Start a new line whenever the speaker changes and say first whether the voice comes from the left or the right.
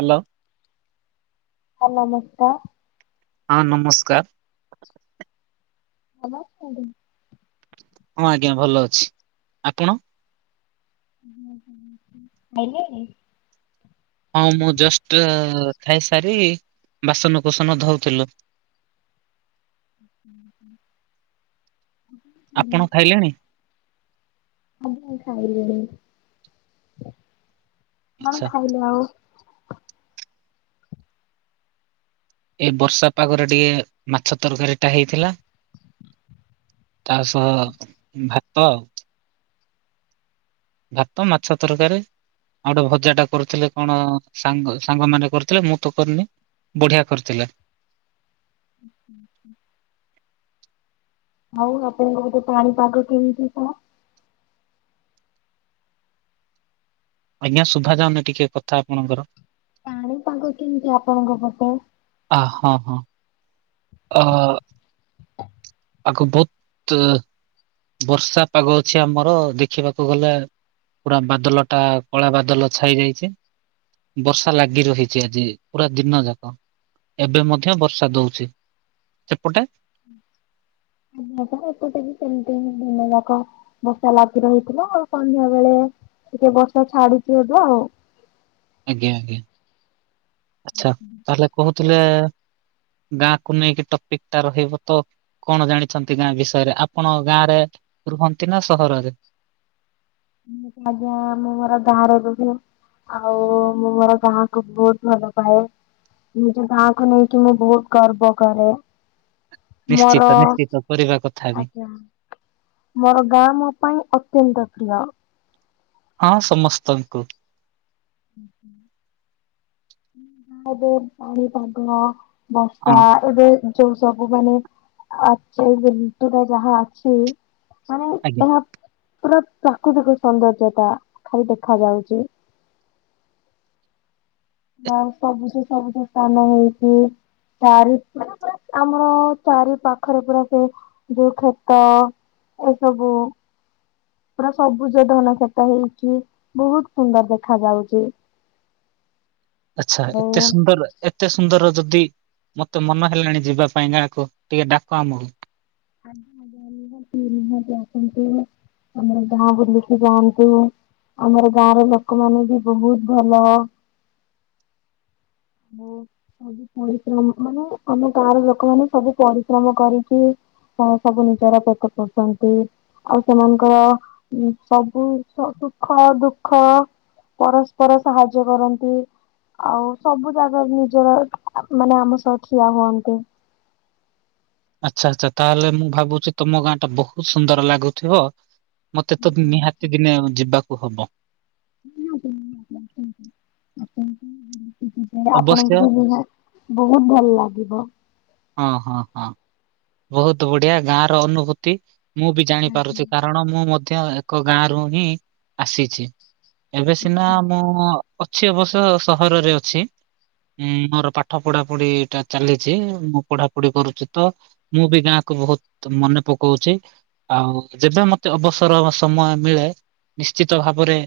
right: Hello.
left: ହଁ ନମସ୍କାର।
right: ହଁ ନମସ୍କାର।
left: ଭଲ ଅଛନ୍ତି?
right: ହଁ ଆଜ୍ଞା ଭଲ ଅଛି। ଆପଣ?
left: ଖାଇଲେ?
right: ହଁ ମୁଁ ଜଷ୍ଟ ଖାଇସାରି ବାସନ କୁସନ ଧଉଥିଲୁ।
left: ଉଁ ହୁଁ।
right: ଆପଣ ଖାଇଲେଣି?
left: ଆଜ୍ଞା ଖାଇଲିଣି। କଣ
right: ଆଚ୍ଛା
left: ଖାଇଲେ ଆଉ?
right: ଏ ବର୍ଷା ପାଗରେ ଟିକେ ମାଛ ତରକାରୀ ଟା ହେଇଥିଲା। ତା ସହ ଭାତ ଭାତ ମାଛ ତରକାରୀ। ଆଉ ଗୋଟେ ଭଜା ଟା କରୁଥିଲେ କଣ ସାଙ୍ଗ ସାଙ୍ଗ ମାନେ କରିଥିଲେ ମୁଁ ତ କରିନି। ବଢ଼ିଆ କରିଥିଲେ।
left: ଉଁ ହୁଁ ହୁଁ। ଆଉ ଆପଣଙ୍କ ପଟେ ପାଣିପାଗ କେମିତି କଣ?
right: ଆଜ୍ଞା ଶୁଭାଯାଉନି ଟିକେ କଥା ଆପଣଙ୍କର।
left: ପାଗ କେମିତି ଆପଣଙ୍କ ପଟେ?
right: ଆ ହଁ ହଁ। ଅଃ ପାଗ ବୋହୁତ ବର୍ଷା ପାଗ ଅଛି ଆମର ଦେଖିବାକୁ ଗଲେ ପୁରା ବାଦଲ ଟା କଳା ବାଦଲ ଛାଇ ଯାଇଛି। ବର୍ଷା ଲାଗି ରହିଛି ଆଜି ପୁରା ଦିନ ଯାକ। ଏବେ ମଧ୍ୟ ବର୍ଷା ଦଉଚି ସେପଟେ?
left: ଉମ୍ ଏପଟେ [unintelligible] ସେମତି ଦିନ ଯାକ। ବର୍ଷା ଲାଗି ରହିଥିଲା ଆଉ ସନ୍ଧ୍ୟା ବେଳେ ଟିକେ ବର୍ଷା ଛାଡୁଛି ଏବେ ଆଉ।
right: ଆଜ୍ଞା ଆଜ୍ଞା ଆଚ୍ଛା ତାହେଲେ କହୁଥିଲେ ଗାଁକୁ ନେଇକି ଟପିକ୍ ଟା ରହିବ ତ? କଣ ଜାଣିଛନ୍ତି ଗାଁ ବିଷୟରେ? ଆପଣ ଗାଁରେ ରୁହନ୍ତି ନା ସହରରେ?
left: ଆଜ୍ଞା ମୁଁ ମୋର ଗାଁ ରେ ରୁହେ। ଆଉ ମୁଁ ମୋର ଗାଁକୁ ବହୁତ୍ ଭଲ ପାଏ। ନିଜ ଗାଁକୁ ନେଇକି ମୁଁ ବହୁତ୍ ଗର୍ବ କରେ। ମର
right: ନିଶ୍ଚିତ ନିଶ୍ଚିତ କରିବା କଥା ବି
left: ଆଚ୍ଛା ମର ଗାଁ ମୋ ପାଇଁ ଅତ୍ୟନ୍ତ ପ୍ରିୟ।
right: ହଁ ସମସ୍ତଙ୍କୁ।
left: ଏବେ ପାଣି ପାଗ
right: ହଁ
left: ବର୍ଷା ଏବେ ଯୋଉ ସବୁ ମାନେ ଏବେ ଆକ୍ଚୁଆଲ ରେ ଋତୁଟା ଯାହା ଅଛି ମାନେ
right: ଆଜ୍ଞା।
left: ଏହା ପୁରା ପ୍ରାକୃତିକ ସୌନ୍ଦର୍ଯ୍ୟତା ଖାଲି ଦେଖା ଯାଉଚି। ନା ସବୁଠୁ ସବୁଠୁ ସାନ ହଉଚି ଚାରି ପା ଆମର ଚାରି ପାଖରେ ପୁରା ସେ ଯୋଉ କ୍ଷେତ ଏସବୁ ପୁରା ସବୁଜ ଧାନ କ୍ଷେତ ହେଇଚି ବହୁତ୍ ସୁନ୍ଦର ଦେଖା ଯାଉଚି।
right: ଆଚ୍ଛା
left: ଆଉ
right: ଏତେ ସୁନ୍ଦର? ଏତେ ସୁନ୍ଦର ଯଦି ମତେ ମନ ହେଲାଣି ଯିବା ପାଇଁ ଗାଁକୁ ଟିକେ ଡାକ ଆମକୁ।
left: [unintelligible] ଆସନ୍ତୁ। ଆମର ଗାଁ ବୁଲିକି ଯାଆନ୍ତୁ। ଆମର ଗାଁ ର ଲୋକମାନେେ ବି ବହୁତ୍ ଭଲ। ମୁଁ ସବୁ ପରିଶ୍ରମ ମାନେ ଆମ ଗାଁ ର ଲୋକମାନେ ସବୁ ପରିଶ୍ରମ କରିକି କଣ ସବୁ ନିଜର [unintelligible] ଚନ୍ତି। ଆଉ ସେମାନଙ୍କର ଉମ୍ ସବୁ ଖ ସୁଖ ଦୁଃଖ ପରସ୍ପର ସାହାଯ୍ୟ କରନ୍ତି। ଆଉ ସବୁ ଜାଗାରେ ନିଜର ମାନେ ଆମ ସହ ଠିଆ ହୁଅନ୍ତି।
right: ଆଚ୍ଛା ଆଚ୍ଛା ତାହେଲେ ମୁଁ ଭାବୁଚି ତୁମ ଗାଁ ଟା ବହୁତ୍ ସୁନ୍ଦର ଲାଗୁଥିବ। ମତେ ତ ନିହାତି ଦିନେ ଉ ଯିବାକୁ ହବ। ଅବଶ୍ୟ
left: ଆପଣଙ୍କୁ ବି [unintelligible] ବହୁତ୍ ଭଲ୍ ଲାଗିବ।
right: ଅଁ ହଁ ହଁ ବହୁତ୍ ବଢିଆ ଗାଁ ର ଅନୁଭୂତି। ମୁଁ ବି ଜାଣିପାରୁଛି କାରଣ ମୁଁ ମଧ୍ୟ ଏକ ଗାଁ ରୁ ହିଁ ଆସିଛି। ଏବେ ସିନା ମୁଁ ଅଛି ଅବଶ୍ୟ ସହରରେ ଅଛି। ଉଁ ମୋର ପାଠ ପଢା ପଢିଟା ଚାଲିଛି ମୁଁ ପଢାପଢି କରୁଚି ତ ମୁଁ ବି ଗାଁକୁ ବହୁତ୍ ମନେ ପୋକଉଛି। ଆଉ ଯେବେ ମତେ ଅବସର ବା ସମୟ ମିଳେ ନିଶ୍ଚିତ ଭାବରେ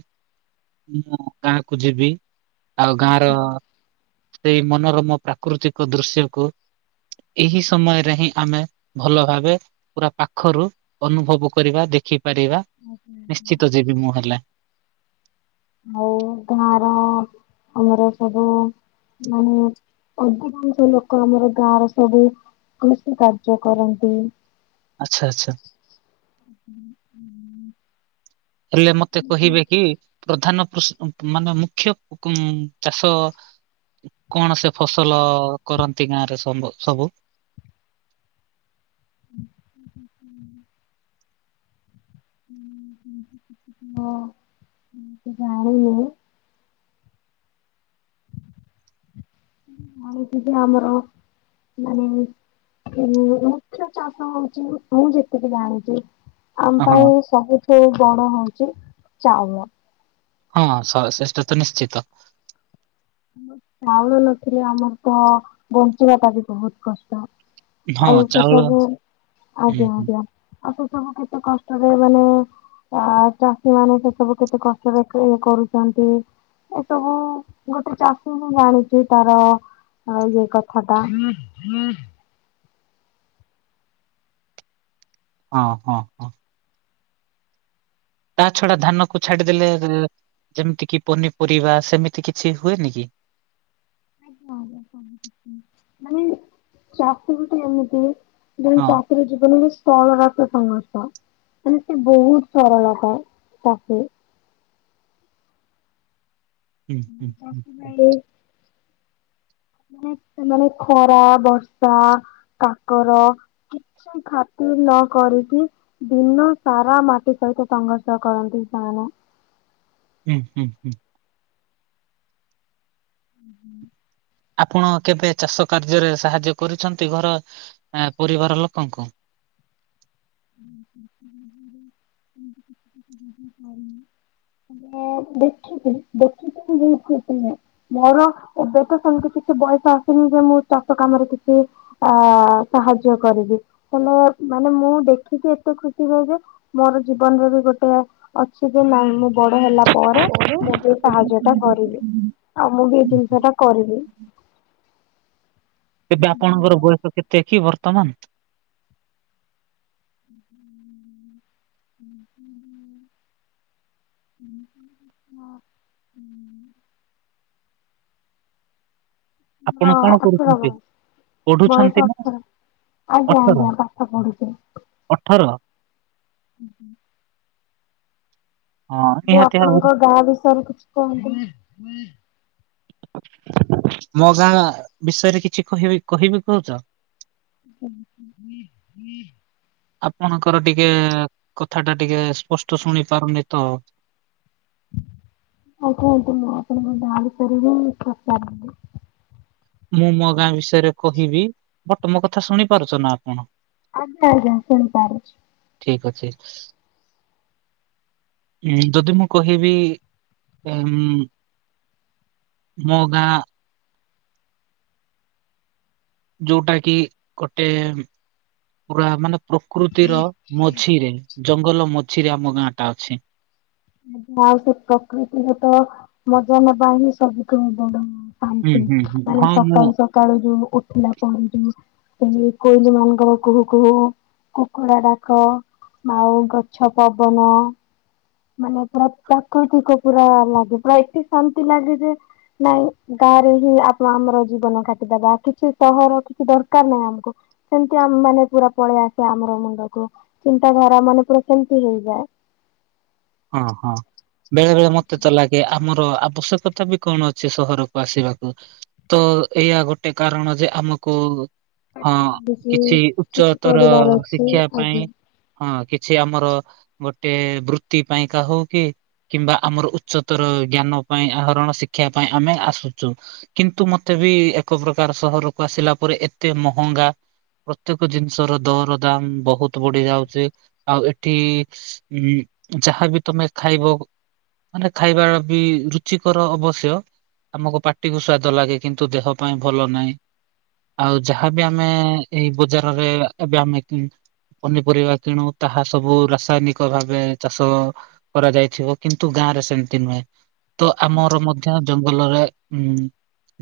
right: ମୁଁ ମୋ ଗାଁକୁ ଯିବି। ଆଉ ଗାଁ ର ଏଇ ମନୋରମ ପ୍ରାକୃତିକ ଦୃଶ୍ୟକୁ ଏହି ସମୟରେ ହିଁ ଆମେ ଭଲ ଭାବେ ପୁରା ପାଖରୁ ଅନୁଭବ କରିବା ଦେଖିପାରିବା।
left: ହ ହ ହଁ
right: ନିଶ୍ଚିତ ଯିବି ମୁଁ [inaudible]
left: ଆଉ ଗାଁ ର ଆମର ସବୁ ମାନେ ଅଧିକାଂଶ ଲୋକ ଆମର ଗାଁର ସବୁ କୃଷି କାର୍ଯ୍ୟ କରନ୍ତି।
right: ଆଚ୍ଛା ଆଚ୍ଛା।
left: ହ ହୁଁ।
right: ହେଲେ ମତେ କହିବେ କି ପ୍ରଧାନ କୃ ମାନେ ମୁଖ୍ୟ ଉ ଚାଷ କଣ ସେ ଫସଲ କରନ୍ତି ଗାଁରେ ସ ସବୁ?
left: ହୁଁ ହଁ ଜାଣି ଲିଣି ଆଉ କିଛି ଆମର ମାନେ ଉଁ ମୁଖ୍ୟ ଚାଷ ହଉଛି ମୁଁ ଯେତିକି ଜାଣିଛି ଆମ ପାଇଁ
right: ହଁ
left: ସବୁଠୁ ବଡ଼ ହଉଛି ଚାଉଳ
right: ହଁ ସ ସେଟା ତ ନିଶ୍ଚିତ।
left: ଆ ଚାଉଳ ନଥିଲେ ଆମର ତ ବଞ୍ଚିବା ଟା ବି ବହୁତ କଷ୍ଟ।
right: ହଁ
left: ଆଉ ସେ
right: ଚାଉଳ
left: ସବୁ
right: ହୁଁ
left: ଆଜ୍ଞା
right: ହୁଁ
left: ଆଜ୍ଞା ଆଉ ସେ ସବୁ କେତେ କଷ୍ଟରେ ମାନେ। ଆ ଚାଷୀ ମାନେ ସେ ସବୁ କେତେ କଷ୍ଟରେ କେ କରୁଛନ୍ତି ଏସବୁ। ଗୋଟେ ଚାଷୀ ହିଁ ଜାଣିଛି ତାର ଇଏ କଥାଟା।
right: ହଁ ହଁ ହଁ। ତା ଛଡା ଧାନ କୁ ଛାଡିଦେଲେ ଯେମିତି କି ପନିପରିବା ସେମିତି କିଛି ହୁଏନି କି।
left: ହଁ ମାନେ ଚାଷୀ ବି ତ ଏମିତି ଯ
right: ହଁ
left: ଚା ସି ଜୀବନ ବି ସଳ ରା ସଂଘର୍ଷ। ମାନେ ସେ ବହୁତ ସରଳତା ତାକୁ।
right: ହୁଁ ହୁଁ ହୁଁ
left: ଚାଷୀ
right: ହଁ।
left: ନାଇ ସେମାନେ ଖରା ବର୍ଷା କାକର। କିଛି ବି ଖାତିରି ନ କରିକି। ଦିନ ସାରା ମାଟି ସହିତ ସଂଘର୍ଷ କରନ୍ତି ସେମାନେ।
right: ହୁଁ ହୁଁ ହୁଁ।
left: ହୁଁ।
right: ଆପଣ କେବେ ଚାଷ କାର୍ଯ୍ୟରେ ସାହାଯ୍ୟ କରିଛନ୍ତି ଘର ଆ ପୁରିବାର ଲୋକଙ୍କୁ।
left: ହ। [unintelligible] ମୁଁ ଦେଖିଥିଲି ଦେଖିଥିଲ ମୁ ବହୁତ ଖିସି ନୁହେଁ ମୋର ଏବେ ତ ସେମିତି କିଛି ବୟସ ଆସିନି ଯେ ମୁଁ ଚାଷ କାମରେ କିଛି। ଅ ସାହାଯ୍ୟ କରିବି ହେଲେ ମାନେ ମୁଁ ଦେଖିକି ଏତେ ଖୁସି ହୁଏ ଯେ। ମୋର ଜୀବନରେ ବି ଗୋଟେ। ଅଛି ଯେ ନାଇଁ ମୁଁ ବଡ ହେଲା ପରେ ମୁଁ ସେ ସାହାଯ୍ୟ ଟା କରିବି। ଆଉ ମୁଁ ବି ଏଇ ଜିନିଷ ଟା କରିବି।
right: ଏବେ ଆପଣଙ୍କର ବୟସ କେତେ କି ବର୍ତ୍ତମାନ?
left: ହୁଁ। ହଁ ହୁଁ। ହଁ। ହୁଁ।
right: ଆପଣ
left: ହଁ
right: କଣ
left: ଅଠର
right: କରୁଛନ୍ତି?
left: ବୟସ ବୟସ
right: ପଢୁଛନ୍ତି ନା
left: ଅଠର। ଆଜ୍ଞା
right: ଅଠର
left: ଆଜ୍ଞା ପାଠ ପଢୁଛି।
right: ଅଠର।
left: ହୁଁ ହୁଁ।
right: ହଁ
left: ମୁଁ
right: ନିହାତି ଭାବରେ
left: ଆପଣଙ୍କ ଗାଁ ବିଷୟରେ କିଛି କୁହନ୍ତୁ।
right: ମୋ ଗାଁ ବିଷୟରେ କିଛି କହିବି କହିବି କହୁଚ।
left: ହୁଁ।
right: ଆପଣଙ୍କର ଟିକେ କଥା ଟା ଟିକେ ସ୍ପଷ୍ଟ ଶୁଣି ପାରୁନି ତ।
left: ଆଜ୍ଞା ଆଜ୍ଞା ମୁଁ ଆପଣଙ୍କ ଗାଁ ବିଷୟ ରେ ବି ପଚାରୁଛି।
right: ମୁଁ ମୋ ଗାଁ ବିଷୟରେ କହିବି ବଟ୍ ମୋ କଥା ଶୁଣି ପାରୁଛ ନା ଆପଣ।
left: ଆଜ୍ଞା ଆଜ୍ଞାୁ ଶୁଣି ପାରୁଛି।
right: ଠିକ୍ ଅଛି। ଉଁ ଯଦି ମୁଁ କହିବି ଉଁ ମୋ ଗାଁ ଯୋଉଟା କି ଗୋଟେ ପୁରା ମାନେ ପ୍ରକୃତିର ମଝିରେ। ଜଙ୍ଗଲ ମଝିରେ ଆମ ଗାଁ ଟା ଅଛି।
left: ଆଉ ସେ ପ୍ରକୃତିରେ ତ ମଜା ନବା ହିଁ ସବୁଠାରୁ ବଡ।
right: ହୁଁ
left: ପାନ୍ତି
right: ହୁଁ ହୁଁ।
left: ତାହେଲେ
right: ହଁ ମୁଁ
left: ସକାଳୁ ସକାଳୁ ଯୋଉ ଉଠିଲା ପରେ ଯୋଉ ଉଁ କୋଇଲି ମାନଙ୍କର କୁହୁ କୁହୁ କୁକୁଡା ଡାକ। ଆଉ ଗଛ ପବନ ମାନେ ପୁରା ପ୍ରାକୃତିକ ପୁରା ଲାଗେ ପୁରା [unintelligible] ଶାନ୍ତି ଲାଗେ ଯେ ନାଇଁ ଗାଁରେ ହିଁ ଆତ୍ମା ଆମର ଜୀବନ କାଟିଦବା କିଛି ସହର କିଛି ଦରକାର ନାହିଁ ଆମକୁ। ସେମତି ଆମେ ମାନେ ପୁରା ପଳେଇ ଆସୁ ଆମର ମୁଣ୍ଡକୁ ଚିନ୍ତାଧାରା ମାନେ ପୁରା କେମିତି ହେଇଯାଏ।
right: ହଁ ହଁ ବେଳେ ବେଳେ ମତେ ତ ଲାଗେ ଆମର ଆବଶ୍ୟକ ତା ବିି କଣ ଅଛି ସହରକୁ ଆସିବାକୁ ତ ଏଇଆ ଗୋଟେ କାରଣ ଯେ ଆମକୁ ହଁ କିଛି ଉଚ୍ଚ
left: କିଛି
right: ତର
left: କରିବାର ଅଛି
right: ଶିକ୍ଷା ପାଇଁ
left: ଆଜ୍ଞା।
right: ହଁ କିଛି ଆମର ଗୋଟେ ବୃତ୍ତି ପାଇଁକା ହଉ କି କିମ୍ବା ଆମର ଉଚ୍ଚତର ଜ୍ଞାନ ପାଇଁ ଆହରଣ ଶିକ୍ଷା ପାଇଁ ଆମେ ଆସୁଛୁ। କିନ୍ତୁ ମତେ ବି ଏକ ପ୍ରକାର ସହରକୁ ଆସିଲା ପରେ ଏତେ ମହଙ୍ଗା ପ୍ରତ୍ୟକ ଜିନିଷ ର ଦର ଦାମ ବହୁତ ବଢି ଯାଉଛି ଆଉ ଏଠି ଉଁ ଯାହା ବି ତମେ ଖାଇବ ମାନେ ଖାଇବା ବି ରୁଚିକର ଅବଶ୍ୟ ଆମକୁ ପାଟିକୁ ସ୍ଵାଦ ଲାଗେ କିନ୍ତୁ ଦେହ ପାଇଁ ଭଲ ନାହିଁ। ଆଉ ଯାହାବି ଆମେ ଏଇ ବଜାରରେ ଏବେ ଆମେ କି ପନିପରିବା କିଣୁ ତାହା ସବୁ ରାସାୟନିକ ଭାବେ ଚାଷ କରାଯାଇଥିବ କିନ୍ତୁ ଗାଁ ରେ ସେମିତି ନୁହେଁ ତ ଆମର ମଧ୍ୟ ଜ ଭଲରେ ଉଁ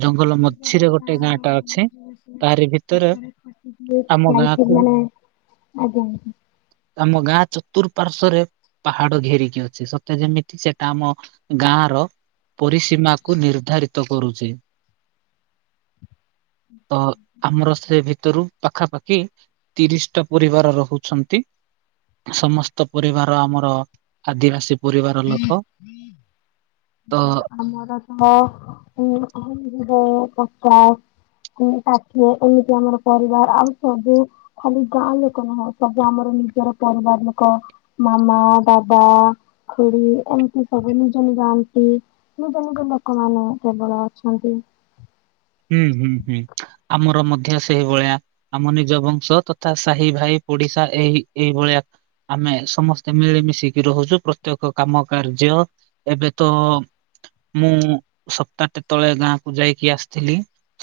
right: ଜଙ୍ଗଲ
left: ନିଜର
right: ମଝିରେ ଗୋଟେ
left: ଗାଁ
right: ଟା ଅଛି ତାହାରି ଭିତରେ
left: ର [inaudible]
right: ଆମ
left: ଖାଇଥିଲ
right: ଗାଁକୁ
left: ମାନେ ଆଜ୍ଞା ଆଜ୍ଞା।
right: ଆମ ଗାଁ ଚତୁରପାର୍ଶ୍ୱ ରେ ପାହାଡ ଘେରିକି ଅଛି ସତେ ଯେମିତି ସେଟା ଆମ ଗାଁ ର ପରିସୀମାକୁ ନିର୍ଦ୍ଧାରିତ କରୁଛି। ତ ଆମର ସେ ଭିତରୁ ପାଖାପାଖି ତିରିଶି ଟା ପରିବାର ରହୁଛନ୍ତି ସମସ୍ତ ପରିବାର ଆମ ର ଆଦିବାସୀ ପରିବାର ଲୋକ। ତ
left: ଆମର ସହ ଉଁ ଉଁ ଯିବେ ପଚାଶ ଉଁ ଷାଠିଏ ଏମିତି ଆମର ପରିବାର ଆଉ ସବୁ ଖାଲି ଗାଁ ଲୋକ ନୁହଁ, ସବୁ ଆମର ନିଜର ପରିବାର ଲୋକ ମାମା, ଦାଦା, ଖୁଡି ଏମିତି ସବୁ ନିଜ ନିଜ ତି ନିଜ ନିଜ ଲୋକମାନେ କେବଳ ଅଛନ୍ତି।
right: ହୁଁ- ହୁଁ- ହୁଁ ଆମର ମଧ୍ୟ ସେଇଭଳିଆ। ଆମ ନିଜ ବଂଶ, ତଥା ସାହି ଭାଇ ପଡିଶା ଏହି ଏଇଭଳିଆ ଆମେ ସମସ୍ତେ ମିଳିମିଶିକି ରହୁଛୁ, ପ୍ରତ୍ୟେକ କାମ କାର୍ଯ୍ୟ ଏବେ ତ ମୁଁ ସପ୍ତାହଟେ ତଳେ ଗାଁକୁ ଯାଇକି ଆସିି ଥିଲି,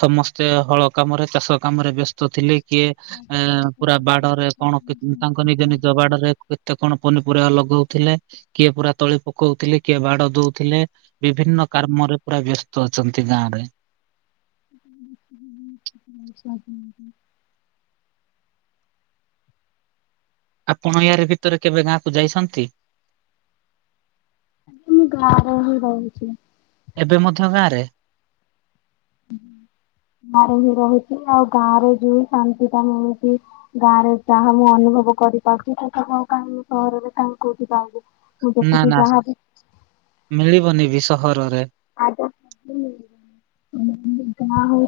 right: ସମସ୍ତେ ହଳ କାମରେ ଚାଷ କାମରେ ବ୍ୟସ୍ ତ ଥିଲେ, କିଏ ଏ ପୁରା ବାଡରେ କଣ ତାଙ୍କ ନିଜ ନିଜ ବାଡରେ କେତେ କଣ ପନିପରିବା ଲଗଉଥିଲେ, କିଏ ପୁରା ତଳି ପକଉଥିଲେ, କିଏ ବାଡ ଦଉଥିଲେ। ବିଭିନ୍ନ କାର୍ମରେ ପୁରା ବ୍ୟସ୍ତ ଅଛନ୍ତି ଗାଁରେ।
left: ହୁଁ- ହୁ। ଆଚ୍ଛା [unintelligible]
right: ଆପଣ ୟାର ଭିତରେ କେବେ ଗାଁକୁ ଯାଇଛନ୍ତି?
left: ମୁଁ ଗାଁରେ ହିଁ ରହୁଛି।
right: ଏବେ ମଧ୍ୟ ଗାଁ ରେ? [inaudible]
left: ଗାଁରେ ହିଁ ରହିଛି, ଆଉ ଗାଁରେ ଯୋଉ ଶାନ୍ତି ଟା ମିଳୁଛି ଗାଁରେ ଯାହା ମୁଁ ଅନୁଭବ କରିପାରୁଛି, ସେ ସବୁ ଆଉ କାହିଁ ସହରରେ କାହିଁ କୋଉଠି ପାଇବି? ମୁଁ
right: ନାଁ -
left: ଯେତିକି
right: ନାଁ
left: ଯାହାବି
right: ମିଳିବନି ବି ସହରରେ।
left: ଆ ଯା ହଉଛି ହଉ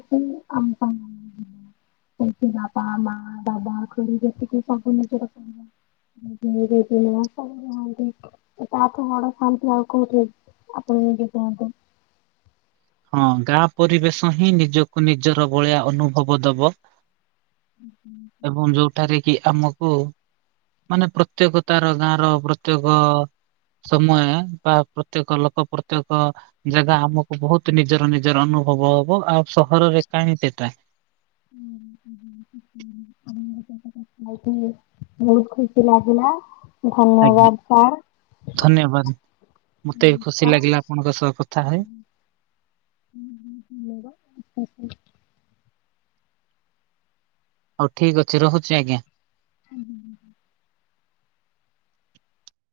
left: ଆମ କାମ ଆଗ ସେ ଫ ବାପା, ମା, ଦାଦା, ଖୁଡ଼ି ଯେତିକି ସବୁ ନିଜର [unintelligible] [unintelligible] ତା ଠୁ ବଡ଼ ଶାନ୍ତି ଆଉ କୋଉଠି ଆପଣ ନିଜେ କୁହନ୍ତୁ?
right: ହଁ ଗାଁ ପରିବେଶ ହିଁ ନିଜକୁ ନିଜର ଭଳିଆ ଅନୁଭବ ଦବ। ଏବଂ ଯୋଉଠାରେ କି ଆମକୁ ମାନେ ପ୍ରତ୍ୟେକ ତାର ଗାଁର ପ୍ରତ୍ୟେକ ସମୟ ବା ପ୍ରତ୍ୟେକ ଲୋକ ପ୍ରତ୍ୟେକ ଜାଗା ଆମକୁ ବହୁତ ନିଜର ନିଜର ଅନୁଭବ ହବ, ଆଉ ସହରରେ କାହିଁ ସେଟା?
left: [unintelligible] କଥା ହେଇ କି ବହୁତ ଖୁସି ଲାଗିଲା। ଧନ୍ୟବାଦ
right: ଆଜ୍ଞା
left: ସାର୍।
right: ଧନ୍ୟବାଦ ମତେ ବି ଖୁସି ଲାଗିଲା ଆପଣଙ୍କ ସହ କଥା ହୋଇ।
left: ହୁଁ - ହୁଁ -ମୁଁ ବା [unintelligible]
right: ହଉ ଠିକ୍ ଅଛି ରହୁଛି ଆଜ୍ଞା।
left: ହୁଁ - ହୁଁ।